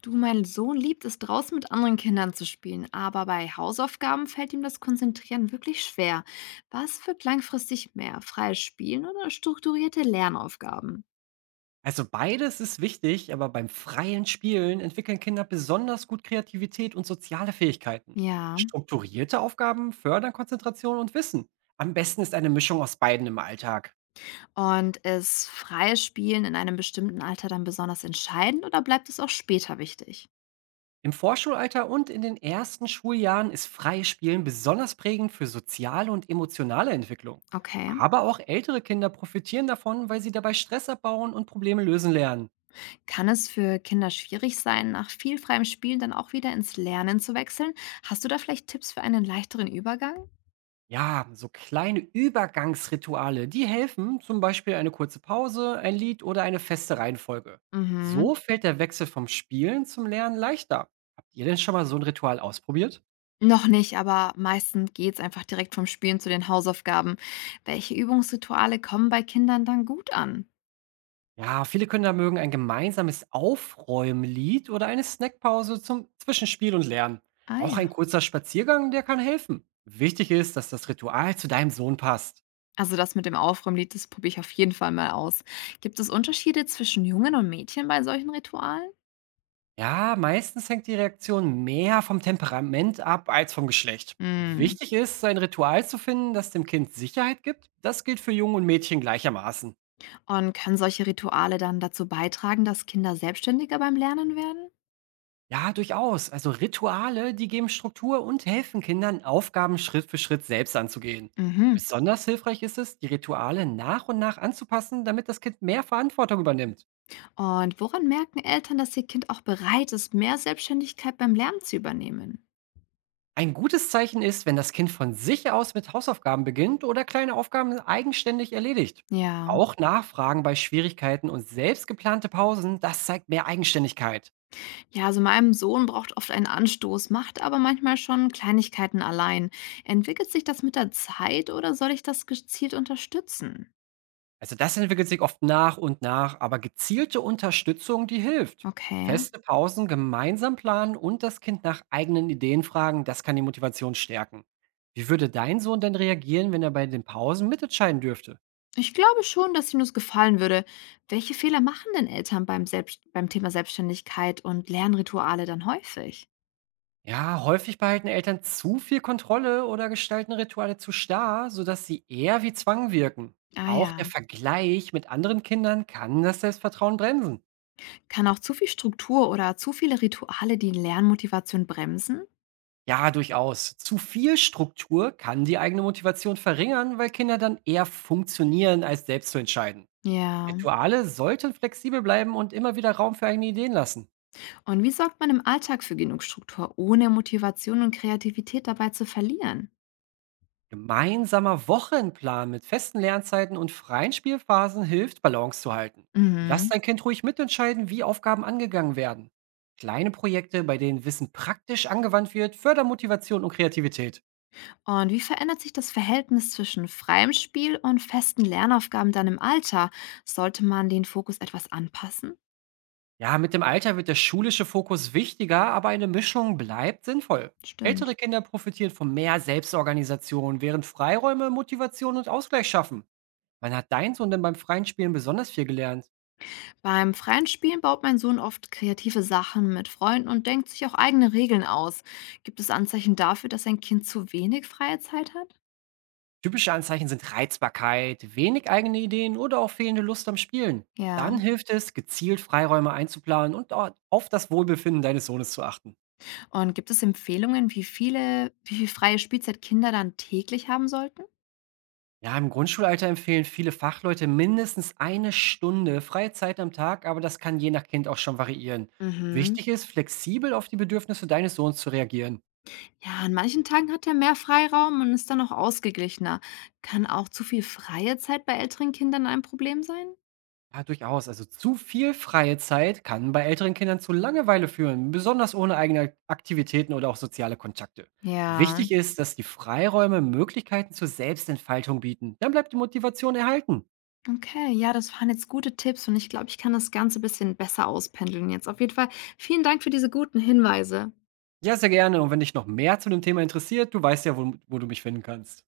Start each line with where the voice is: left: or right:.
left: Du, mein Sohn liebt es, draußen mit anderen Kindern zu spielen, aber bei Hausaufgaben fällt ihm das Konzentrieren wirklich schwer. Was wirkt langfristig mehr? Freies Spielen oder strukturierte Lernaufgaben?
right: Also beides ist wichtig, aber beim freien Spielen entwickeln Kinder besonders gut Kreativität und soziale Fähigkeiten.
left: Ja.
right: Strukturierte Aufgaben fördern Konzentration und Wissen. Am besten ist eine Mischung aus beiden im Alltag.
left: Und ist freies Spielen in einem bestimmten Alter dann besonders entscheidend oder bleibt es auch später wichtig?
right: Im Vorschulalter und in den ersten Schuljahren ist freies Spielen besonders prägend für soziale und emotionale Entwicklung.
left: Okay.
right: Aber auch ältere Kinder profitieren davon, weil sie dabei Stress abbauen und Probleme lösen lernen.
left: Kann es für Kinder schwierig sein, nach viel freiem Spielen dann auch wieder ins Lernen zu wechseln? Hast du da vielleicht Tipps für einen leichteren Übergang?
right: Ja, so kleine Übergangsrituale, die helfen, zum Beispiel eine kurze Pause, ein Lied oder eine feste Reihenfolge.
left: Mhm.
right: So fällt der Wechsel vom Spielen zum Lernen leichter. Habt ihr denn schon mal so ein Ritual ausprobiert?
left: Noch nicht, aber meistens geht's einfach direkt vom Spielen zu den Hausaufgaben. Welche Übungsrituale kommen bei Kindern dann gut an?
right: Ja, viele können da mögen ein gemeinsames Aufräumlied oder eine Snackpause zum Zwischenspiel und Lernen.
left: Ah
right: Auch
left: ja.
right: ein kurzer Spaziergang, der kann helfen. Wichtig ist, dass das Ritual zu deinem Sohn passt.
left: Also das mit dem Aufräumlied, das probiere ich auf jeden Fall mal aus. Gibt es Unterschiede zwischen Jungen und Mädchen bei solchen Ritualen?
right: Ja, meistens hängt die Reaktion mehr vom Temperament ab als vom Geschlecht.
left: Hm.
right: Wichtig ist, ein Ritual zu finden, das dem Kind Sicherheit gibt. Das gilt für Jungen und Mädchen gleichermaßen.
left: Und können solche Rituale dann dazu beitragen, dass Kinder selbstständiger beim Lernen werden?
right: Ja, durchaus. Also Rituale, die geben Struktur und helfen Kindern, Aufgaben Schritt für Schritt selbst anzugehen.
left: Mhm.
right: Besonders hilfreich ist es, die Rituale nach und nach anzupassen, damit das Kind mehr Verantwortung übernimmt.
left: Und woran merken Eltern, dass ihr Kind auch bereit ist, mehr Selbstständigkeit beim Lernen zu übernehmen?
right: Ein gutes Zeichen ist, wenn das Kind von sich aus mit Hausaufgaben beginnt oder kleine Aufgaben eigenständig erledigt.
left: Ja.
right: Auch Nachfragen bei Schwierigkeiten und selbst geplante Pausen, das zeigt mehr Eigenständigkeit.
left: Ja, also meinem Sohn braucht oft einen Anstoß, macht aber manchmal schon Kleinigkeiten allein. Entwickelt sich das mit der Zeit oder soll ich das gezielt unterstützen?
right: Also das entwickelt sich oft nach und nach, aber gezielte Unterstützung, die hilft.
left: Okay.
right: Feste Pausen gemeinsam planen und das Kind nach eigenen Ideen fragen, das kann die Motivation stärken. Wie würde dein Sohn denn reagieren, wenn er bei den Pausen mitentscheiden dürfte?
left: Ich glaube schon, dass ihm das gefallen würde. Welche Fehler machen denn Eltern beim, selbst beim Thema Selbstständigkeit und Lernrituale dann häufig?
right: Ja, häufig behalten Eltern zu viel Kontrolle oder gestalten Rituale zu starr, sodass sie eher wie Zwang wirken.
left: Ah
right: Auch der
left: ja.
right: Vergleich mit anderen Kindern kann das Selbstvertrauen bremsen.
left: Kann auch zu viel Struktur oder zu viele Rituale die Lernmotivation bremsen?
right: Ja, durchaus. Zu viel Struktur kann die eigene Motivation verringern, weil Kinder dann eher funktionieren, als selbst zu entscheiden.
left: Ja.
right: Rituale sollten flexibel bleiben und immer wieder Raum für eigene Ideen lassen.
left: Und wie sorgt man im Alltag für genug Struktur, ohne Motivation und Kreativität dabei zu verlieren?
right: Gemeinsamer Wochenplan mit festen Lernzeiten und freien Spielphasen hilft, Balance zu halten. Lass
left: Mhm.
right: dein Kind ruhig mitentscheiden, wie Aufgaben angegangen werden. Kleine Projekte, bei denen Wissen praktisch angewandt wird, fördern Motivation und Kreativität.
left: Und wie verändert sich das Verhältnis zwischen freiem Spiel und festen Lernaufgaben dann im Alter? Sollte man den Fokus etwas anpassen?
right: Ja, mit dem Alter wird der schulische Fokus wichtiger, aber eine Mischung bleibt sinnvoll.
left: Stimmt.
right: Ältere Kinder profitieren von mehr Selbstorganisation, während Freiräume Motivation und Ausgleich schaffen. Wann hat dein Sohn denn beim freien Spielen besonders viel gelernt?
left: Beim freien Spielen baut mein Sohn oft kreative Sachen mit Freunden und denkt sich auch eigene Regeln aus. Gibt es Anzeichen dafür, dass ein Kind zu wenig freie Zeit hat?
right: Typische Anzeichen sind Reizbarkeit, wenig eigene Ideen oder auch fehlende Lust am Spielen.
left: Ja.
right: Dann hilft es, gezielt Freiräume einzuplanen und auf das Wohlbefinden deines Sohnes zu achten.
left: Und gibt es Empfehlungen, wie viel freie Spielzeit Kinder dann täglich haben sollten?
right: Ja, im Grundschulalter empfehlen viele Fachleute mindestens 1 Stunde freie Zeit am Tag, aber das kann je nach Kind auch schon variieren.
left: Mhm.
right: Wichtig ist, flexibel auf die Bedürfnisse deines Sohns zu reagieren.
left: Ja, an manchen Tagen hat er mehr Freiraum und ist dann auch ausgeglichener. Kann auch zu viel freie Zeit bei älteren Kindern ein Problem sein?
right: Ja, durchaus. Also zu viel freie Zeit kann bei älteren Kindern zu Langeweile führen, besonders ohne eigene Aktivitäten oder auch soziale Kontakte.
left: Ja.
right: Wichtig ist, dass die Freiräume Möglichkeiten zur Selbstentfaltung bieten. Dann bleibt die Motivation erhalten.
left: Okay, ja, das waren jetzt gute Tipps und ich glaube, ich kann das Ganze ein bisschen besser auspendeln jetzt. Auf jeden Fall vielen Dank für diese guten Hinweise.
right: Ja, sehr gerne. Und wenn dich noch mehr zu dem Thema interessiert, du weißt ja, wo du mich finden kannst.